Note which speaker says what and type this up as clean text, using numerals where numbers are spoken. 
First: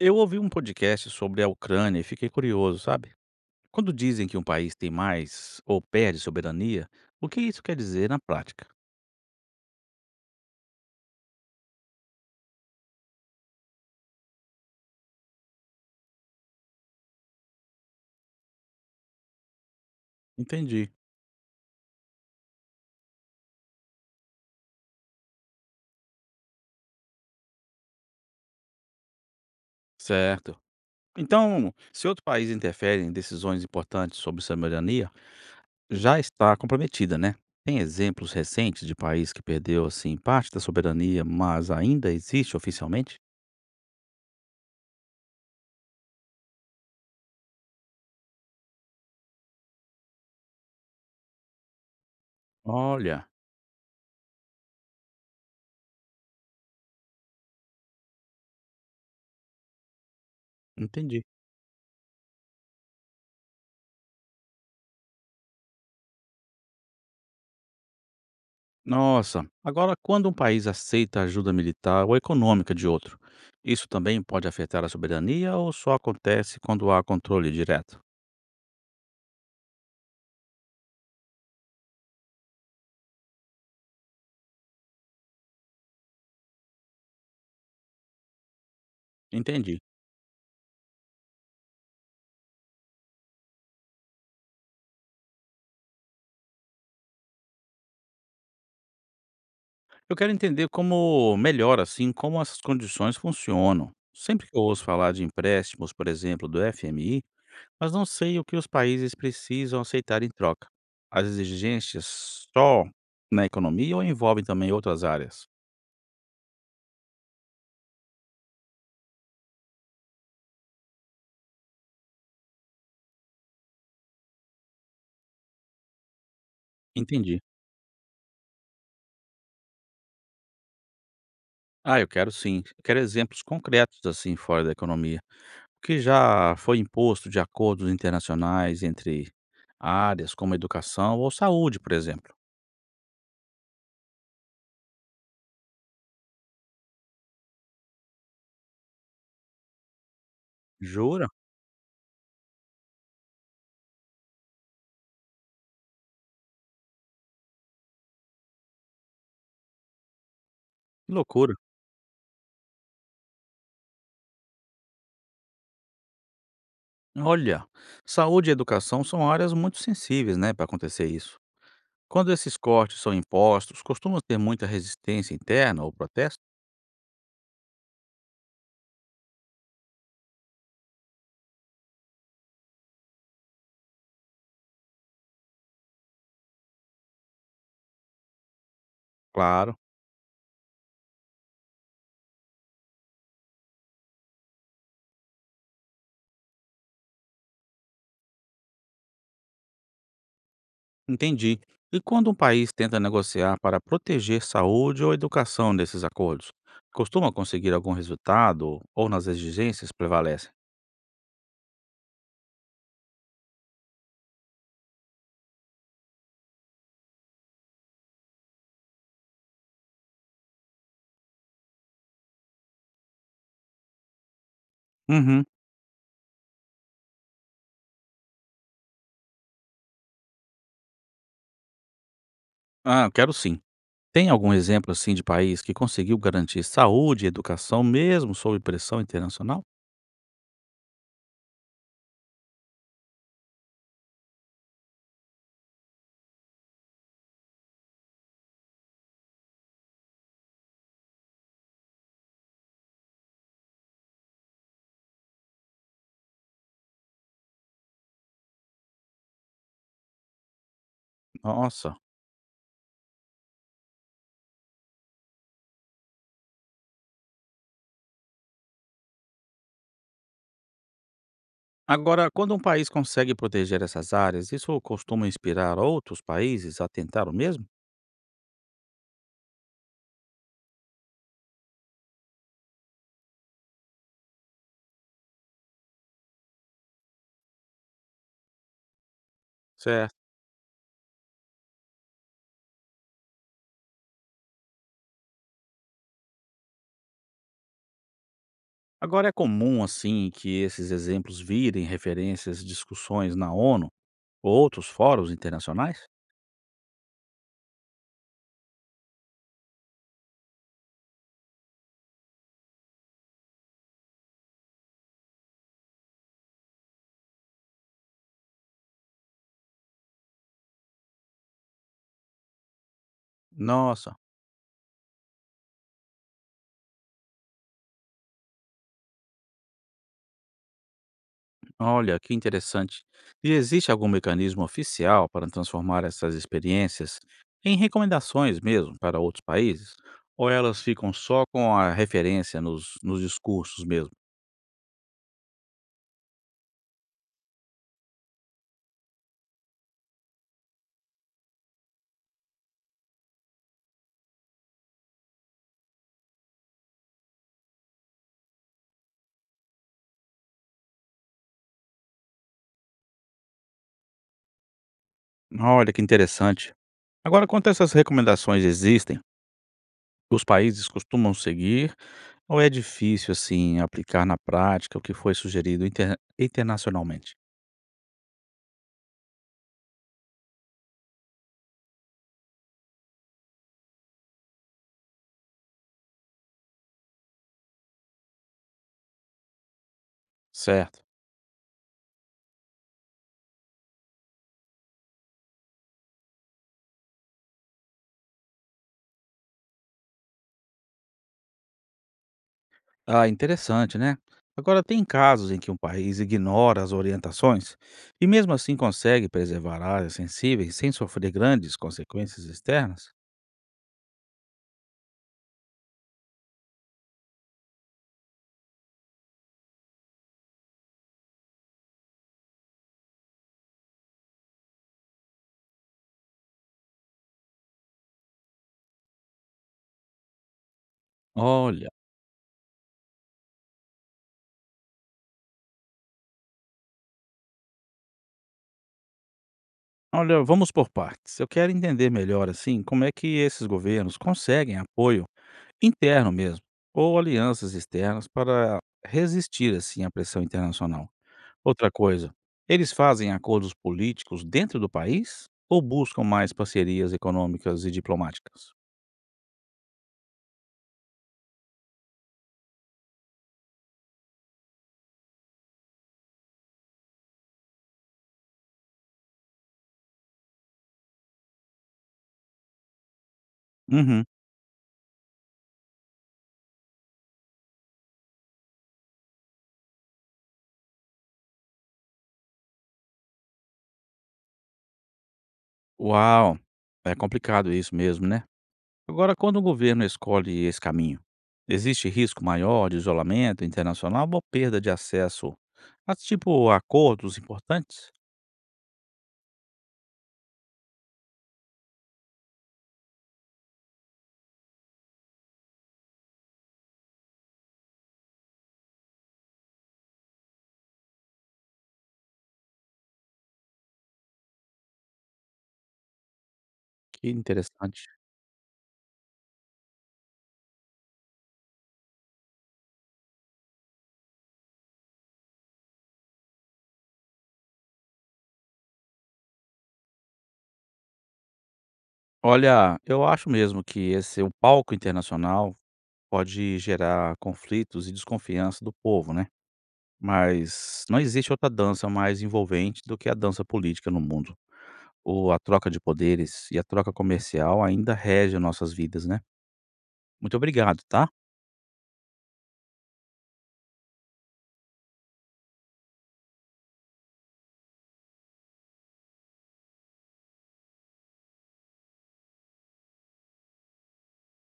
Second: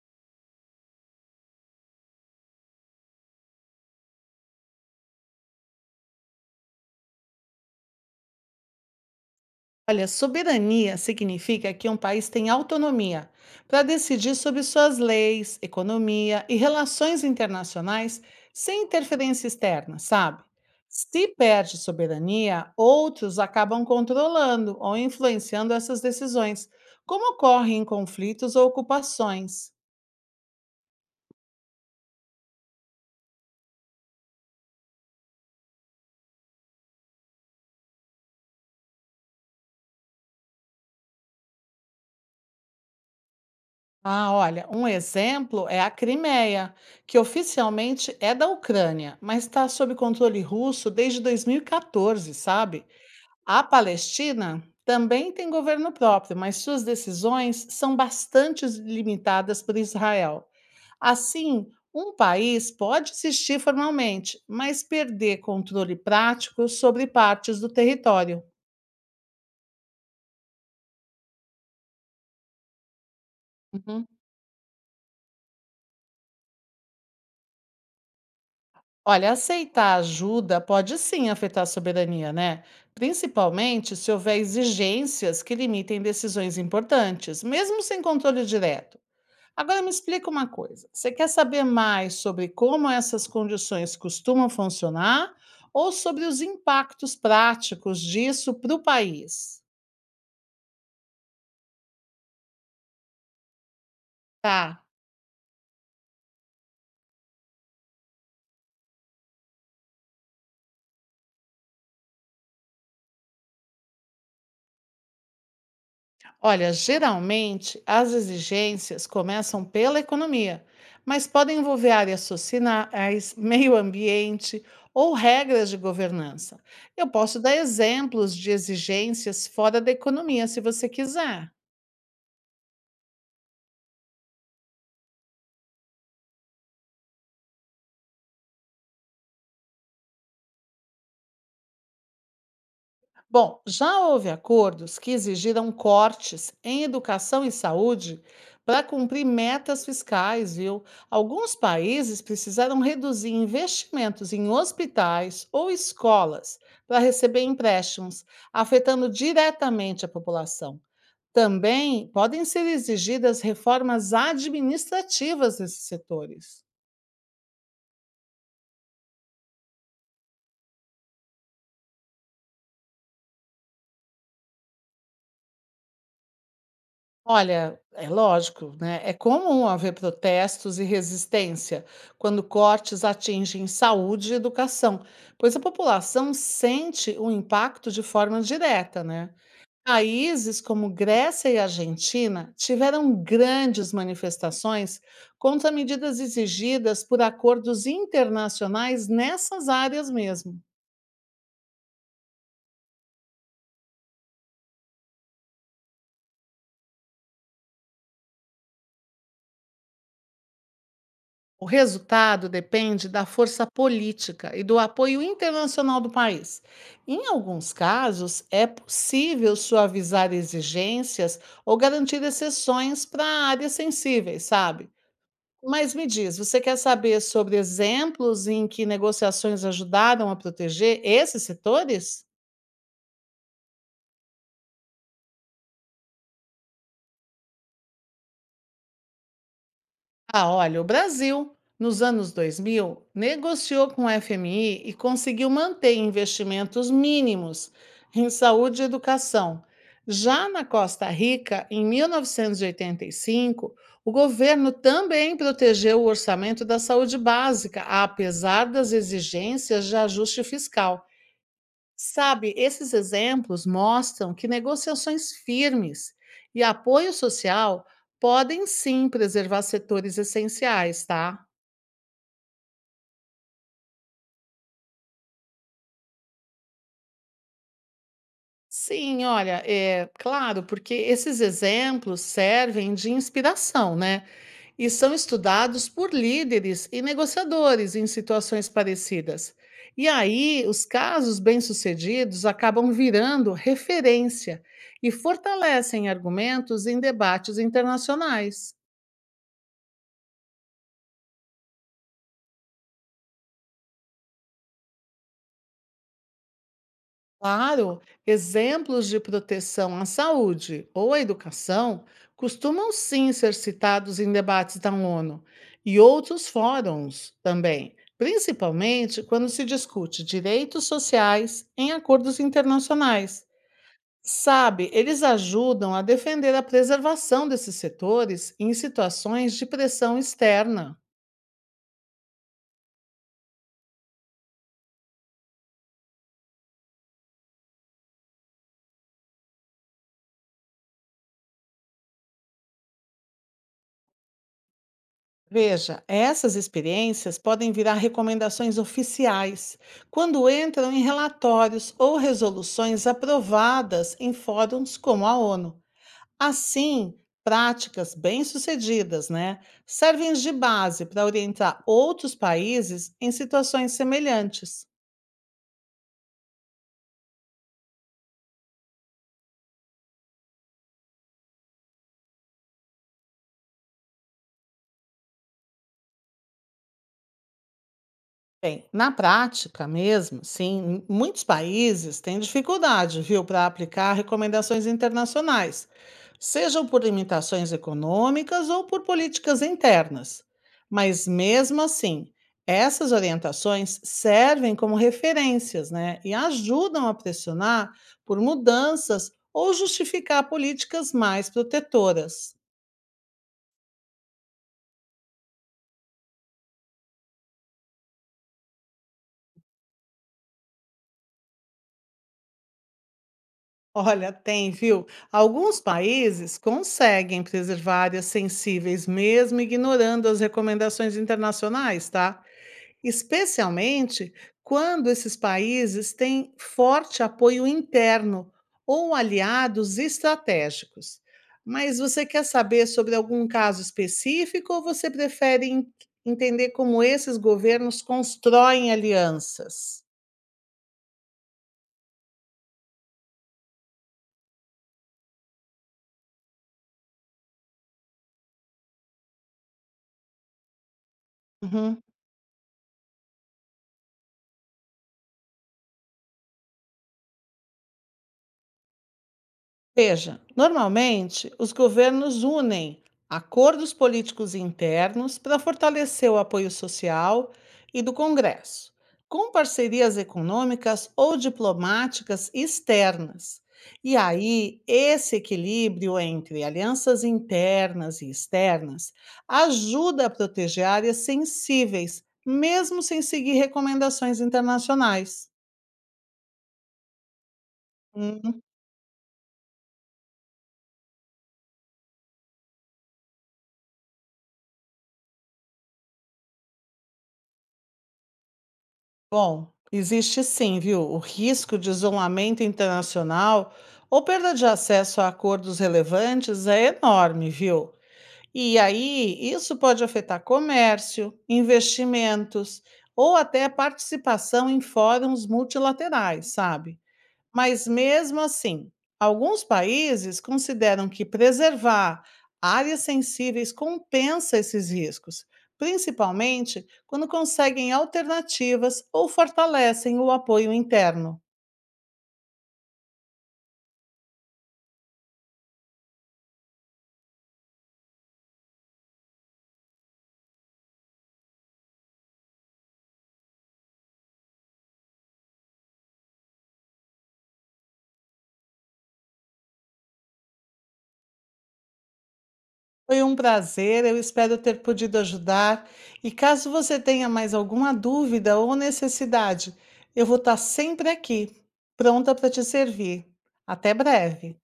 Speaker 1: Eu ouvi um podcast sobre a Ucrânia e fiquei curioso, sabe? Quando dizem que um país tem mais ou perde soberania, o que isso quer dizer na prática?
Speaker 2: Olha, soberania significa que um país tem autonomia para decidir sobre suas leis, economia e relações internacionais sem interferência externa, sabe?
Speaker 1: Entendi.
Speaker 2: Se perde soberania, outros acabam controlando ou influenciando essas decisões, como ocorre em conflitos ou ocupações.
Speaker 1: Certo. Então, se outro país interfere em decisões importantes sobre soberania, já está comprometida, né? Tem exemplos recentes de país que perdeu, assim, parte da soberania, mas ainda existe oficialmente?
Speaker 2: Ah, olha, um exemplo é a Crimeia, que oficialmente é da Ucrânia, mas está sob controle russo desde 2014, sabe?
Speaker 1: Olha,
Speaker 2: A Palestina também tem governo próprio, mas suas decisões são bastante limitadas por Israel.
Speaker 1: entendi.
Speaker 2: Assim, um país pode existir formalmente, mas perder controle prático sobre partes do território.
Speaker 1: Nossa, agora quando um país aceita a ajuda militar ou econômica de outro, isso
Speaker 2: Uhum.
Speaker 1: também pode afetar a soberania ou só acontece quando há controle direto?
Speaker 2: Olha, aceitar ajuda pode sim afetar a soberania, né? Principalmente se houver exigências que limitem decisões importantes, mesmo sem controle direto.
Speaker 1: Entendi.
Speaker 2: Agora me explica uma coisa: você quer saber mais sobre como essas condições costumam funcionar ou sobre os impactos práticos disso para o país?
Speaker 1: Eu quero entender como melhor assim como essas condições funcionam. Sempre que eu
Speaker 2: Tá.
Speaker 1: ouço falar de empréstimos, por exemplo, do FMI, mas não sei o que os países precisam aceitar em troca. As exigências só na economia ou envolvem também outras áreas?
Speaker 2: Olha, geralmente as exigências começam pela economia, mas podem envolver áreas sociais, meio ambiente ou regras de governança. Eu posso
Speaker 1: Entendi.
Speaker 2: dar exemplos de exigências fora da economia, se você quiser.
Speaker 1: Ah, eu quero sim. Eu quero exemplos concretos assim fora da economia, que já foi imposto de acordos internacionais entre áreas como educação ou saúde, por exemplo.
Speaker 2: Bom, já houve acordos que exigiram cortes em educação e saúde para cumprir metas fiscais, viu?
Speaker 1: Jura?
Speaker 2: Alguns países precisaram reduzir investimentos em hospitais ou escolas para receber empréstimos, afetando diretamente a população.
Speaker 1: Que loucura.
Speaker 2: Também podem ser exigidas reformas administrativas nesses setores.
Speaker 1: Olha, saúde e educação são áreas muito sensíveis, né, para acontecer isso. Quando esses cortes são impostos, costuma ter muita resistência interna ou protesto?
Speaker 2: Olha, é lógico, né? É comum haver protestos e resistência quando cortes atingem saúde e educação, pois a população sente o impacto de forma direta, né?
Speaker 1: Claro,
Speaker 2: Países como Grécia e Argentina tiveram grandes manifestações contra medidas exigidas por acordos internacionais nessas áreas mesmo.
Speaker 1: entendi. E quando um país tenta negociar para proteger saúde ou educação desses acordos, costuma conseguir algum resultado ou nas exigências prevalecem?
Speaker 2: O resultado depende da força política e do apoio internacional do país. Em alguns casos, é possível suavizar exigências ou garantir exceções para áreas sensíveis, sabe?
Speaker 1: Uhum.
Speaker 2: Mas me diz, você quer saber sobre exemplos em que negociações ajudaram a proteger esses setores?
Speaker 1: Ah, quero sim. Tem algum exemplo assim de país que conseguiu garantir saúde e educação mesmo sob pressão internacional?
Speaker 2: Ah, olha, o Brasil, nos anos 2000, negociou com o FMI e conseguiu manter investimentos mínimos em saúde e educação. Já na Costa Rica, em 1985, o governo também protegeu o orçamento da saúde básica, apesar das exigências de ajuste fiscal.
Speaker 1: Nossa.
Speaker 2: Sabe, esses exemplos mostram que negociações firmes e apoio social podem sim preservar setores essenciais, tá?
Speaker 1: Agora, quando um país consegue proteger essas áreas, isso costuma inspirar outros países a tentar o mesmo?
Speaker 2: Sim, olha, é claro, porque esses exemplos servem de inspiração, né? E são estudados por líderes e negociadores em situações parecidas. E
Speaker 1: Certo.
Speaker 2: aí, os casos bem-sucedidos acabam virando referência e fortalecem argumentos em debates internacionais.
Speaker 1: Agora é comum assim que esses exemplos virem referências, discussões na ONU ou outros fóruns internacionais?
Speaker 2: Claro, exemplos de proteção à saúde ou à educação costumam sim ser citados em debates da ONU e outros fóruns também, principalmente quando se discute direitos sociais em acordos internacionais.
Speaker 1: Nossa.
Speaker 2: Sabe, eles ajudam a defender a preservação desses setores em situações de pressão externa.
Speaker 1: Olha, que interessante. E existe algum mecanismo oficial para transformar essas experiências em recomendações mesmo para outros países? Ou elas ficam só com a referência nos discursos mesmo?
Speaker 2: Veja, essas experiências podem virar recomendações oficiais quando entram em relatórios ou resoluções aprovadas em fóruns como a ONU. Assim, práticas bem-sucedidas, né, servem de base para orientar outros países em situações semelhantes.
Speaker 1: Olha, que interessante. Agora, quanto essas recomendações existem, os países costumam seguir ou é difícil, assim, aplicar na prática o que foi sugerido internacionalmente?
Speaker 2: Bem, na prática mesmo, sim, muitos países têm dificuldade, viu, para aplicar recomendações internacionais, sejam por limitações econômicas ou por políticas internas.
Speaker 1: Certo.
Speaker 2: Mas mesmo assim, essas orientações servem como referências, né, e ajudam a pressionar por mudanças ou justificar políticas mais protetoras.
Speaker 1: Ah, interessante, né? Agora, tem casos em que um país ignora as orientações e, mesmo assim, consegue preservar áreas sensíveis sem sofrer grandes consequências externas?
Speaker 2: Olha, tem, viu? Alguns países conseguem preservar áreas sensíveis, mesmo ignorando as recomendações internacionais, tá? Especialmente quando esses países têm forte apoio interno ou aliados estratégicos.
Speaker 1: Olha,
Speaker 2: Mas você quer saber sobre algum caso específico ou você prefere entender como esses governos constroem alianças?
Speaker 1: olha, vamos por partes. Eu quero entender melhor, assim, como é que esses governos conseguem apoio interno mesmo, ou alianças externas para resistir, assim, à pressão internacional. Outra
Speaker 2: Uhum.
Speaker 1: coisa, eles fazem acordos políticos dentro do país ou buscam mais parcerias econômicas e diplomáticas?
Speaker 2: Veja, normalmente os governos unem acordos políticos internos para fortalecer o apoio social e do Congresso, com parcerias econômicas ou diplomáticas externas. E
Speaker 1: Uhum.
Speaker 2: aí, esse equilíbrio entre alianças internas e externas ajuda a proteger áreas sensíveis, mesmo sem seguir recomendações internacionais.
Speaker 1: Uau! É complicado isso mesmo, né?
Speaker 2: Hum.
Speaker 1: Agora, quando o governo escolhe esse caminho, existe risco maior de isolamento internacional ou perda de acesso a, tipo, acordos importantes?
Speaker 2: Bom, existe sim, viu? O risco de isolamento internacional ou perda de acesso a acordos relevantes é enorme, viu? E aí, isso pode afetar comércio, investimentos ou até participação em fóruns multilaterais, sabe?
Speaker 1: Que
Speaker 2: Mas
Speaker 1: interessante.
Speaker 2: mesmo assim, alguns países consideram que preservar áreas sensíveis compensa esses riscos, principalmente quando conseguem alternativas ou fortalecem o apoio interno.
Speaker 1: Olha, eu acho mesmo que esse o palco internacional pode gerar conflitos e desconfiança do povo, né? Mas não existe outra dança mais envolvente do que a dança política no mundo. Ou a troca de poderes e a troca comercial ainda rege nossas vidas, né? Muito obrigado, tá?
Speaker 2: Foi um prazer, eu espero ter podido ajudar. E caso você tenha mais alguma dúvida ou necessidade, eu vou estar sempre aqui, pronta para te servir. Até breve!